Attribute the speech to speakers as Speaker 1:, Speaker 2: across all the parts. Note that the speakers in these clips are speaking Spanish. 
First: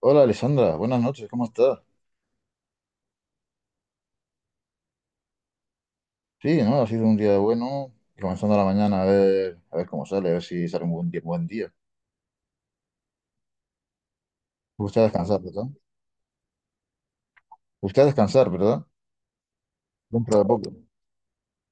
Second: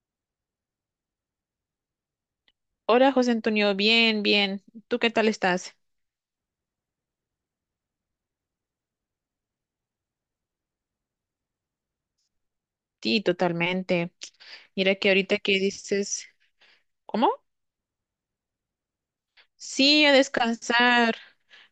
Speaker 1: Hola Alessandra, buenas noches, ¿cómo estás?
Speaker 2: Hola, José Antonio, bien, bien. ¿Tú qué tal estás?
Speaker 1: Sí, ¿no? Ha sido un día bueno, y comenzando la mañana a ver cómo sale, a ver si sale un buen día, buen día.
Speaker 2: Sí, totalmente. Mira
Speaker 1: Busca
Speaker 2: que ahorita
Speaker 1: descansar,
Speaker 2: que
Speaker 1: ¿verdad?
Speaker 2: dices, ¿cómo?
Speaker 1: Usted a descansar, ¿verdad?
Speaker 2: Sí, a
Speaker 1: Dentro de poco.
Speaker 2: descansar.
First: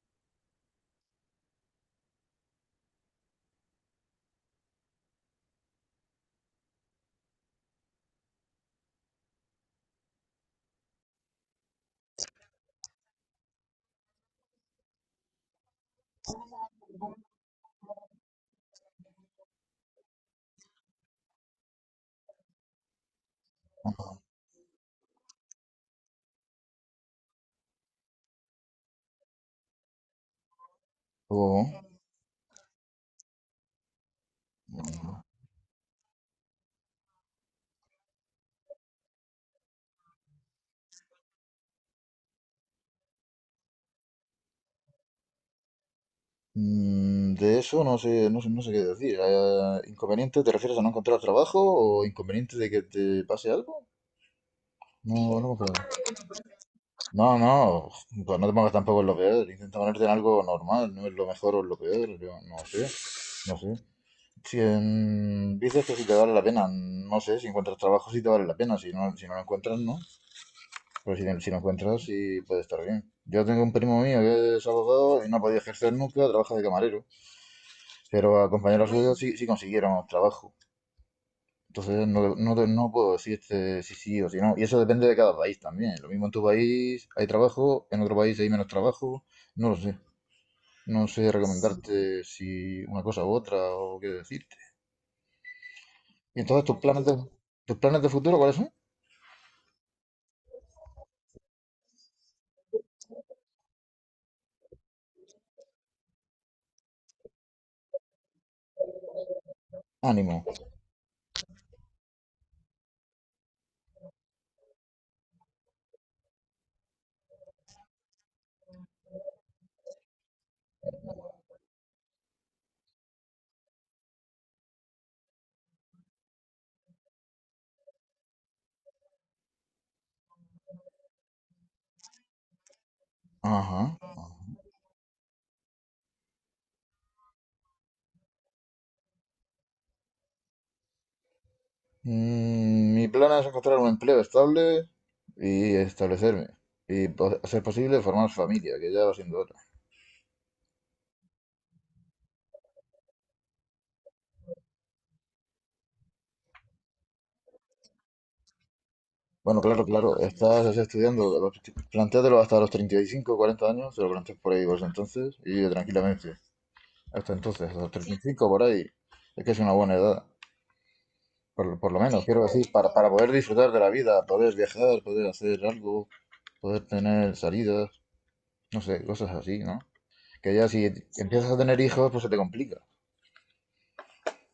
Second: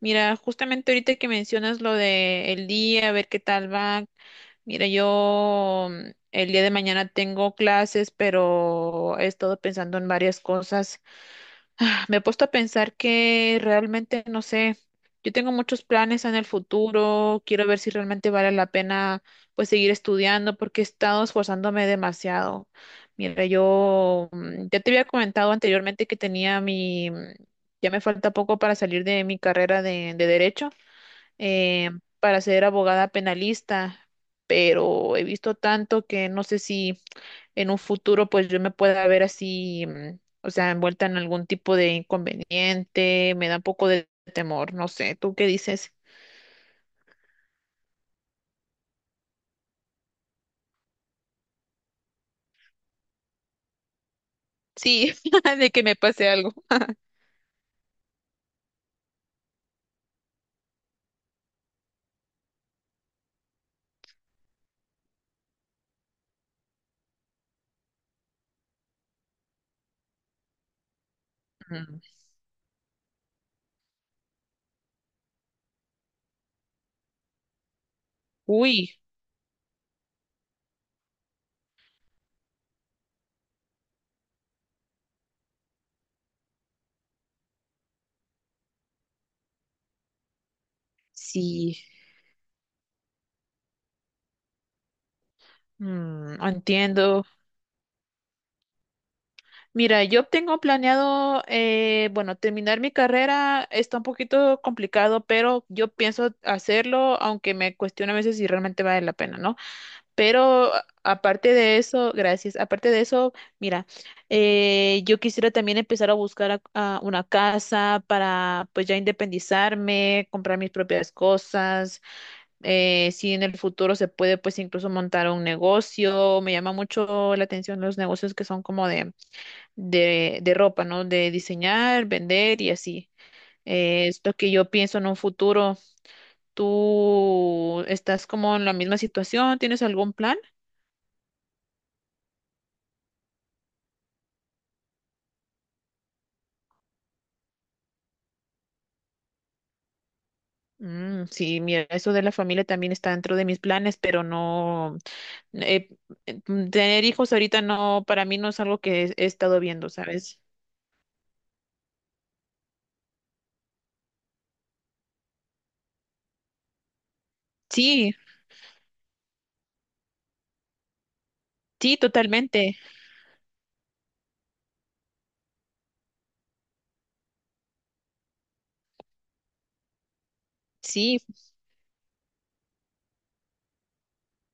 Speaker 2: Mira, justamente ahorita que mencionas lo de el día, a ver qué tal va. Mira, yo el día de mañana tengo clases, pero he estado pensando en varias cosas. Ah, me he puesto a pensar que realmente, no sé, yo tengo muchos planes en el futuro, quiero ver si realmente vale la pena pues seguir estudiando porque he estado esforzándome demasiado. Mira, yo ya te había comentado anteriormente que tenía mi, ya me falta poco para salir de mi carrera de derecho,
Speaker 1: Oh.
Speaker 2: eh, para ser abogada penalista, pero he visto tanto que no sé si en un futuro pues yo me pueda ver así, o sea, envuelta en algún tipo de inconveniente, me da un poco de temor, no sé, ¿tú qué dices?
Speaker 1: Mm, de eso no sé, no sé, no sé qué decir. ¿Inconveniente te refieres a no encontrar trabajo o inconveniente de que te pase algo?
Speaker 2: Sí,
Speaker 1: No, no, me
Speaker 2: de que me pase algo.
Speaker 1: no, no, pues no te pongas tampoco en lo peor. Intenta ponerte en algo normal, no es lo mejor o lo peor, yo no sé, no sé. Si dices que si te vale la pena, no sé, si encuentras trabajo si te vale la pena, si no lo encuentras, no. Pero si lo
Speaker 2: Mm,
Speaker 1: encuentras, sí puede estar bien. Yo tengo un primo mío que es abogado y no ha podido ejercer nunca, trabaja de camarero, pero a compañeros,
Speaker 2: uy,
Speaker 1: bueno, suyos sí, sí consiguieron trabajo. Entonces no, no, no puedo decirte si sí o si no. Y eso depende de cada país también. Lo mismo en tu país hay trabajo, en otro país hay menos trabajo, no lo sé. No sé sí
Speaker 2: sí,
Speaker 1: recomendarte si una cosa u otra o qué decirte. ¿Y entonces tus Bueno, planes
Speaker 2: entiendo.
Speaker 1: de, tus planes de futuro cuáles son?
Speaker 2: Mira, yo tengo planeado, bueno, terminar mi carrera está un poquito complicado, pero yo pienso hacerlo, aunque me cuestiono a veces si realmente vale la pena, ¿no?
Speaker 1: Ánimo.
Speaker 2: Pero aparte de eso, gracias. Aparte de eso, mira, yo quisiera también empezar a buscar a una casa para pues ya independizarme, comprar mis propias cosas. Eh, si en el futuro se puede, pues incluso montar un negocio. Me llama mucho la atención los negocios que son como de ropa, ¿no? De diseñar, vender y así.
Speaker 1: Ajá.
Speaker 2: Es lo que yo pienso en un futuro. ¿Tú estás como en la misma situación? ¿Tienes algún plan?
Speaker 1: Mi plan es encontrar un empleo estable y establecerme. Y a ser posible formar familia, que ya va siendo hora.
Speaker 2: Mm, sí, mira, eso de la familia también está dentro de mis planes, pero no, eh, tener hijos ahorita no, para mí no es algo que he estado
Speaker 1: Bueno, claro,
Speaker 2: viendo,
Speaker 1: claro.
Speaker 2: ¿sabes?
Speaker 1: Estás así estudiando. Plantéatelo hasta los 35 o 40 años. Te lo planteas por ahí, pues entonces. Y tranquilamente. Hasta entonces, hasta los treinta
Speaker 2: Sí,
Speaker 1: y cinco por ahí. Es que es una buena edad. Por
Speaker 2: sí,
Speaker 1: lo menos, quiero decir,
Speaker 2: totalmente.
Speaker 1: para poder disfrutar de la vida, poder viajar, poder hacer algo, poder tener salidas, no sé, cosas así, ¿no? Que ya si
Speaker 2: Sí,
Speaker 1: empiezas a tener hijos, pues se te complica.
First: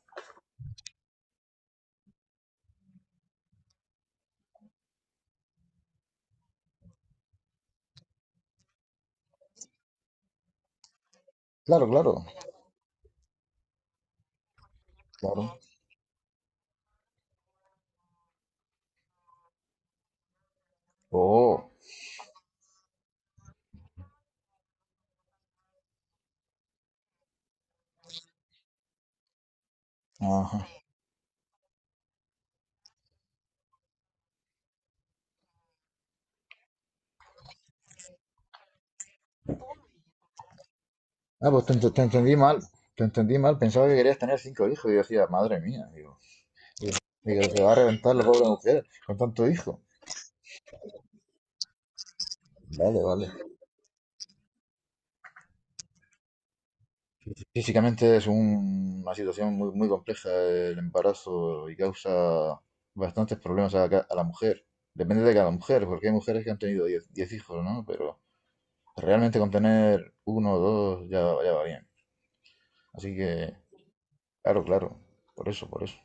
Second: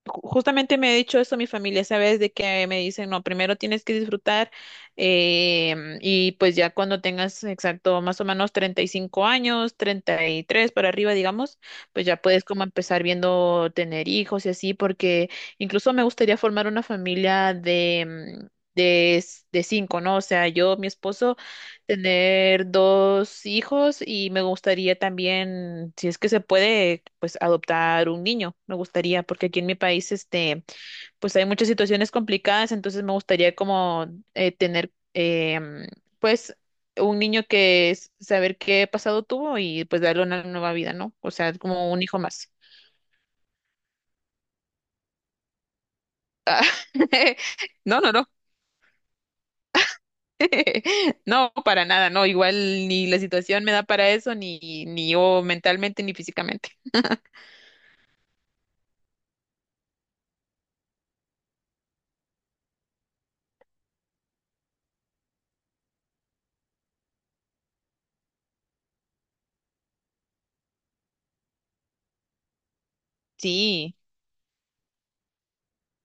Speaker 2: justamente me ha dicho eso mi familia, ¿sabes? De que me dicen, no, primero tienes que disfrutar, y pues ya cuando tengas exacto más o menos 35 años, 33 para arriba, digamos,
Speaker 1: Claro,
Speaker 2: pues ya
Speaker 1: claro,
Speaker 2: puedes como empezar viendo tener hijos y así, porque
Speaker 1: claro.
Speaker 2: incluso me gustaría formar una familia de, de cinco, ¿no? O sea, yo, mi esposo
Speaker 1: Oh,
Speaker 2: tener dos hijos y me gustaría también, si es que se puede, pues adoptar un niño. Me gustaría, porque aquí en mi país, este,
Speaker 1: ajá.
Speaker 2: pues hay muchas situaciones complicadas, entonces me gustaría como tener, em, pues, un niño que saber qué pasado tuvo y pues darle una nueva vida, ¿no? O
Speaker 1: Ah,
Speaker 2: sea,
Speaker 1: pues te,
Speaker 2: como
Speaker 1: ent-
Speaker 2: un
Speaker 1: te
Speaker 2: hijo
Speaker 1: entendí
Speaker 2: más.
Speaker 1: mal. Te entendí mal. Pensaba que querías tener cinco hijos. Y yo decía, madre mía. Digo, digo, se va a
Speaker 2: No, no,
Speaker 1: reventar la
Speaker 2: no.
Speaker 1: pobre mujer con tanto hijo.
Speaker 2: No, para nada, no. Igual
Speaker 1: Vale,
Speaker 2: ni la
Speaker 1: vale.
Speaker 2: situación me da para eso, ni yo mentalmente ni físicamente.
Speaker 1: Físicamente es una situación muy, muy compleja el embarazo y causa bastantes problemas a la mujer. Depende de cada mujer, porque hay mujeres que han tenido 10 10 hijos, ¿no? Pero realmente con tener uno o dos ya, ya va bien. Así que
Speaker 2: Sí.
Speaker 1: claro, claro, por eso, por eso.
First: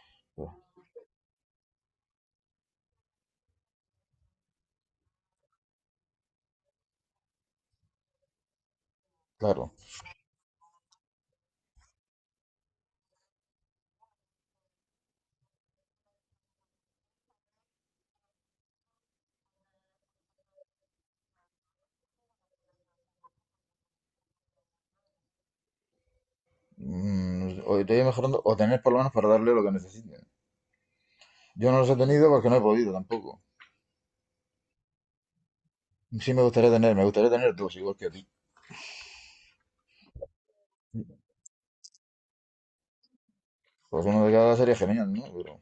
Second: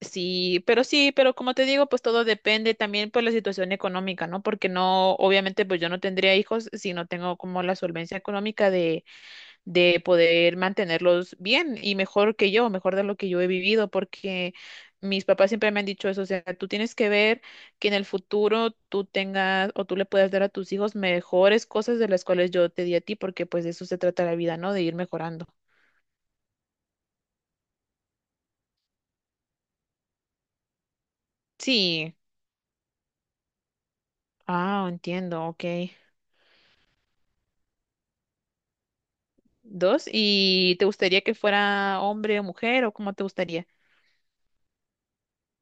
Speaker 2: Sí, pero como te digo, pues todo depende también por la situación económica, ¿no? Porque no, obviamente, pues yo no tendría hijos si no tengo como la solvencia económica
Speaker 1: Claro.
Speaker 2: de poder mantenerlos bien y mejor que yo, mejor de lo que yo he vivido, porque mis papás siempre me han dicho eso, o sea, tú tienes que ver que en el futuro tú tengas o tú le puedas dar a tus hijos mejores cosas de las cuales yo te di a ti, porque pues de eso se trata la vida, ¿no? De ir mejorando.
Speaker 1: O te voy mejorando, o tener por lo menos para darle lo que necesiten. Yo no los he
Speaker 2: Sí.
Speaker 1: tenido porque no he podido tampoco.
Speaker 2: Ah, entiendo, ok.
Speaker 1: Sí me gustaría tener dos, igual que a ti.
Speaker 2: Dos. ¿Y te gustaría que fuera hombre o mujer o cómo te gustaría?
Speaker 1: Pues uno de cada sería genial, ¿no? Pero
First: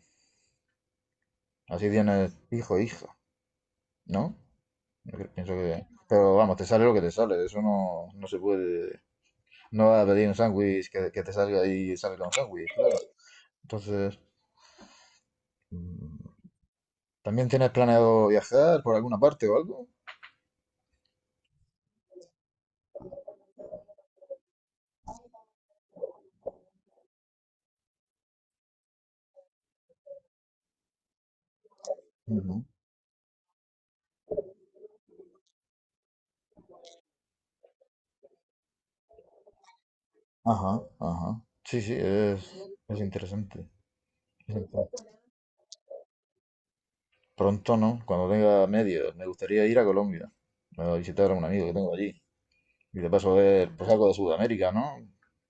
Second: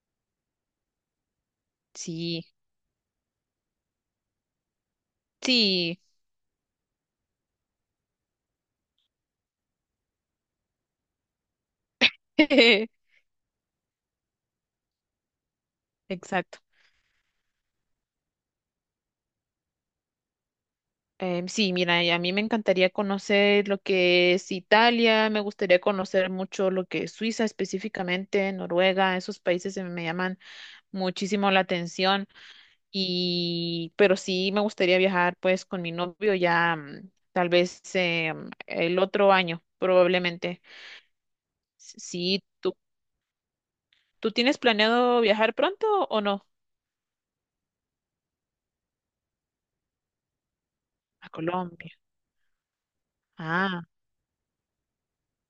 Speaker 1: así tienes
Speaker 2: Sí,
Speaker 1: hijo e hija, ¿no? Yo pienso que...
Speaker 2: sí,
Speaker 1: Pero vamos, te sale lo que te sale, eso no, no se puede... No vas a pedir un sándwich que te salga y salga un sándwich, claro. Entonces, mm,
Speaker 2: exacto.
Speaker 1: ¿también tienes planeado viajar por alguna parte o algo?
Speaker 2: Em, sí, mira, y a mí me encantaría conocer lo que es Italia, me gustaría conocer mucho lo que es Suiza específicamente, Noruega, esos países se me llaman muchísimo la atención. Y, pero sí me gustaría viajar pues con mi novio ya tal vez el otro año probablemente.
Speaker 1: Ajá, ajá. Sí, sí,
Speaker 2: Sí,
Speaker 1: es interesante.
Speaker 2: ¿tú
Speaker 1: Es
Speaker 2: tienes
Speaker 1: interesante.
Speaker 2: planeado viajar pronto o no?
Speaker 1: Pronto, ¿no? Cuando tenga medio, me gustaría ir a Colombia a
Speaker 2: A
Speaker 1: visitar a un amigo que
Speaker 2: Colombia.
Speaker 1: tengo allí. Y de paso ver
Speaker 2: Ah,
Speaker 1: pues, algo de Sudamérica, ¿no?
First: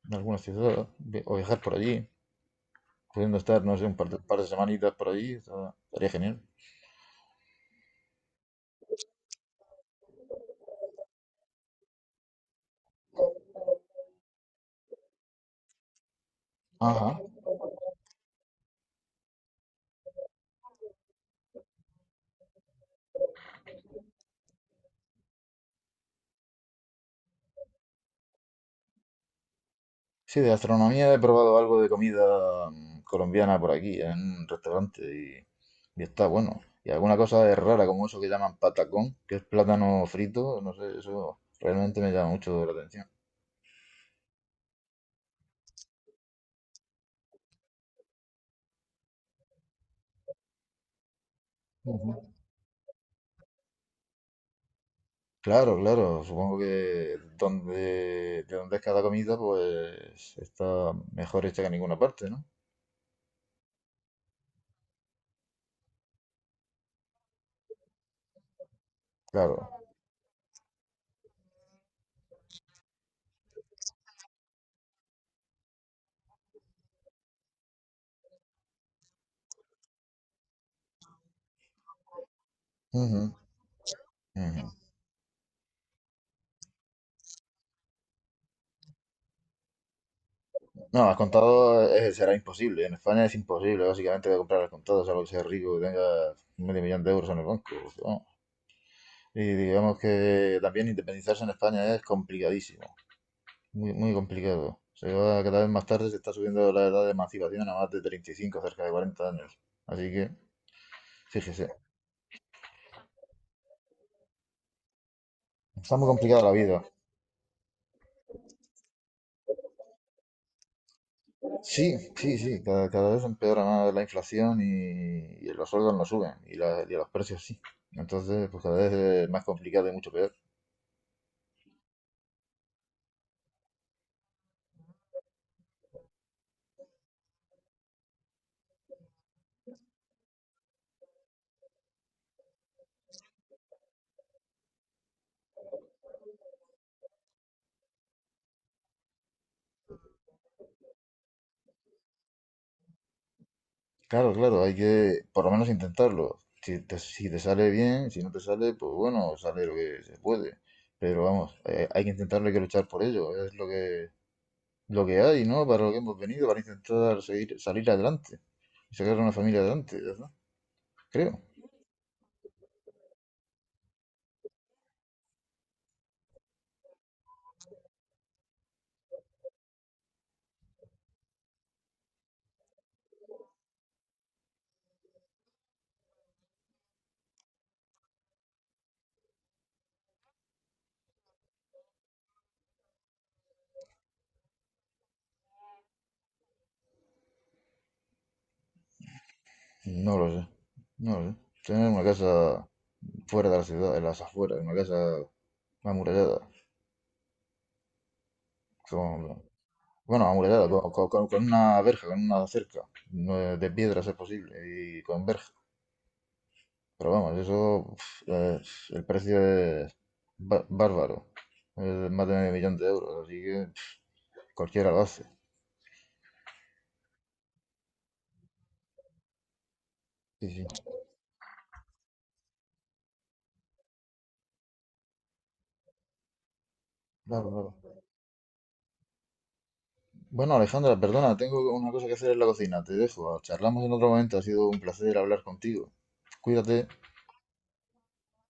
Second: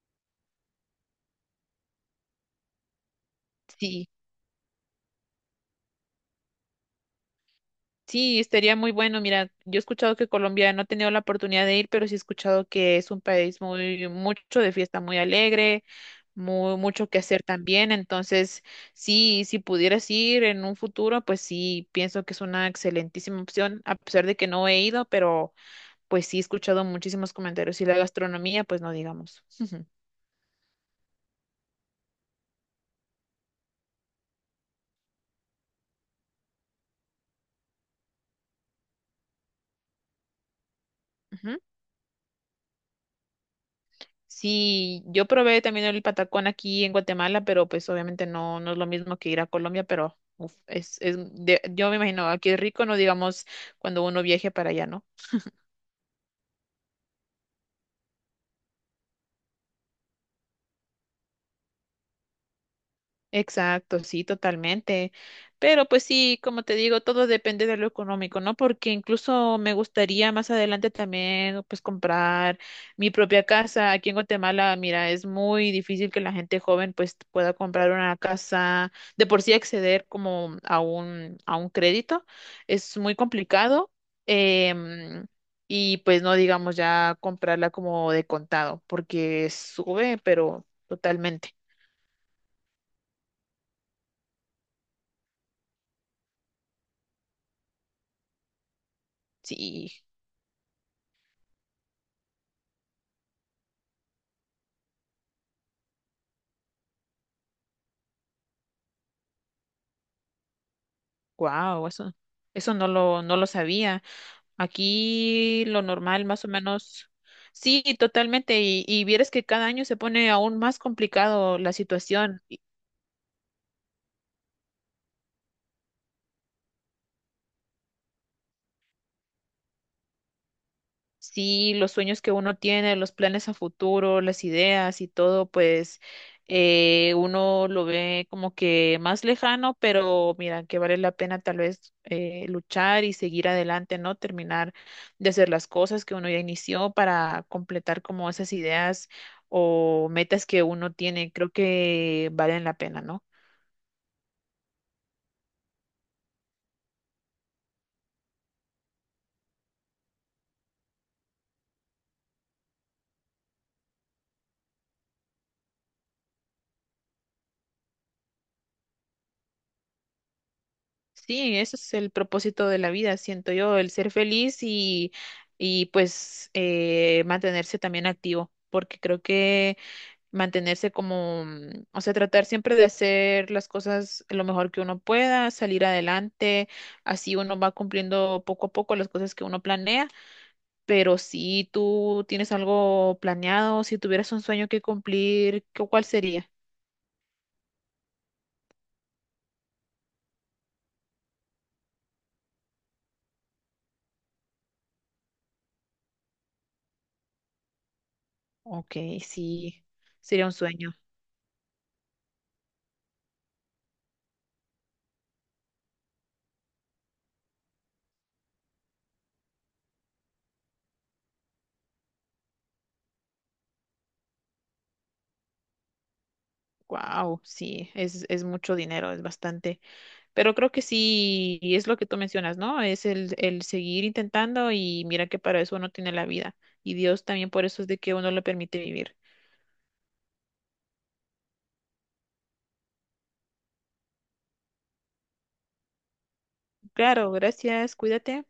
Speaker 1: En algunas ciudades o viajar por allí. Pudiendo estar, no sé, un par
Speaker 2: sí.
Speaker 1: de, par de semanitas por allí, estaría genial.
Speaker 2: Sí, estaría muy bueno. Mira, yo he escuchado que Colombia no he tenido la oportunidad de ir, pero sí he escuchado que es un país muy, mucho de fiesta, muy alegre, muy, mucho que
Speaker 1: Ajá,
Speaker 2: hacer también. Entonces, sí, si pudieras ir en un futuro, pues sí, pienso que es una excelentísima opción, a pesar de que no he ido, pero pues sí he escuchado muchísimos comentarios y la gastronomía, pues no digamos.
Speaker 1: sí, de gastronomía he probado algo de comida colombiana por aquí, en un restaurante, y está bueno. Y alguna cosa es rara, como eso que llaman patacón, que es plátano frito, no sé, eso
Speaker 2: Ujú.
Speaker 1: realmente me llama mucho la atención.
Speaker 2: Sí, yo probé también el patacón aquí en Guatemala, pero pues obviamente no, no es lo mismo que ir a Colombia, pero uf, es yo me
Speaker 1: Ujú.
Speaker 2: imagino, aquí es rico, no digamos cuando uno viaje para allá, ¿no?
Speaker 1: Claro, claro, supongo que de donde es cada comida, pues está mejor hecha que en ninguna parte, ¿no?
Speaker 2: Exacto, sí, totalmente. Pero pues sí, como te digo, todo depende de lo económico, ¿no? Porque incluso
Speaker 1: Claro.
Speaker 2: me gustaría más adelante también, pues, comprar mi propia casa. Aquí en Guatemala, mira, es muy difícil que la gente joven, pues, pueda comprar una casa, de por sí acceder como a a un crédito. Es muy
Speaker 1: Ujú,
Speaker 2: complicado.
Speaker 1: ujú.
Speaker 2: em, y pues no digamos ya comprarla como de contado, porque sube, pero
Speaker 1: No, al
Speaker 2: totalmente.
Speaker 1: contado será imposible. En España es imposible, básicamente, de comprar al contado, salvo que seas rico y tengas medio millón de euros en el banco, ¿no? Y
Speaker 2: Sí.
Speaker 1: digamos que también independizarse en España es complicadísimo, muy, muy complicado. Se va cada vez más tarde, se está subiendo la edad de emancipación a más de 35, cerca de 40 años. Así que, fíjese,
Speaker 2: Wow, eso no lo sabía. Aquí lo
Speaker 1: está muy
Speaker 2: normal,
Speaker 1: complicada
Speaker 2: más o
Speaker 1: la vida.
Speaker 2: menos, sí, totalmente. Y vieras que cada año se pone aún más complicado la
Speaker 1: Sí, sí,
Speaker 2: situación.
Speaker 1: sí, cada vez empeora más la inflación y los sueldos no suben, y, y los precios sí. Entonces, pues cada vez es más complicado y mucho peor.
Speaker 2: Sí, los sueños que uno tiene, los planes a futuro, las ideas y todo, pues uno lo ve como que más lejano, pero mira, que vale la pena tal vez luchar y seguir adelante, ¿no? Terminar de hacer las cosas que uno ya inició para completar como esas ideas o metas que uno tiene, creo que valen la pena, ¿no?
Speaker 1: Claro, claro, hay que por lo menos intentarlo. Si te, si te sale bien, si no te sale, pues bueno, sale lo que se puede. Pero vamos, hay que intentarlo, hay que luchar por ello. Es lo que hay, ¿no? Para lo que hemos venido, para intentar seguir, salir adelante y sacar a una familia adelante, ¿verdad? Creo.
Speaker 2: Sí, ese es el propósito de la vida, siento yo, el ser feliz y pues, mantenerse también activo, porque creo que mantenerse como, o sea, tratar siempre de hacer las cosas lo mejor que uno pueda, salir adelante, así uno va cumpliendo poco a poco las cosas que uno planea, pero si tú tienes algo planeado, si tuvieras un sueño que cumplir, ¿cuál sería?
Speaker 1: No lo sé, no lo sé. Tener una casa fuera de la ciudad, en las afueras, una casa amurallada.
Speaker 2: Ok,
Speaker 1: Con,
Speaker 2: sí,
Speaker 1: bueno,
Speaker 2: sería un
Speaker 1: amurallada, con,
Speaker 2: sueño.
Speaker 1: con- con- con una verja, con una cerca, no, de piedras es posible, y con verja. Pero vamos, eso pf, el precio es bárbaro. Es más de medio millón de euros, así que pf, cualquiera lo hace.
Speaker 2: Wow, sí, es mucho dinero, es bastante.
Speaker 1: Sí,
Speaker 2: Pero
Speaker 1: sí,
Speaker 2: creo que sí, y es lo que tú mencionas, ¿no? Es el seguir intentando y mira que para eso uno tiene la vida. Y Dios
Speaker 1: claro,
Speaker 2: también por eso es
Speaker 1: claro.
Speaker 2: de que uno le permite vivir.
Speaker 1: Bueno, Alejandra, perdona, tengo una cosa que hacer en la cocina. Te dejo. Charlamos en otro momento. Ha sido un placer hablar contigo. Cuídate.
Speaker 2: Claro, gracias, cuídate.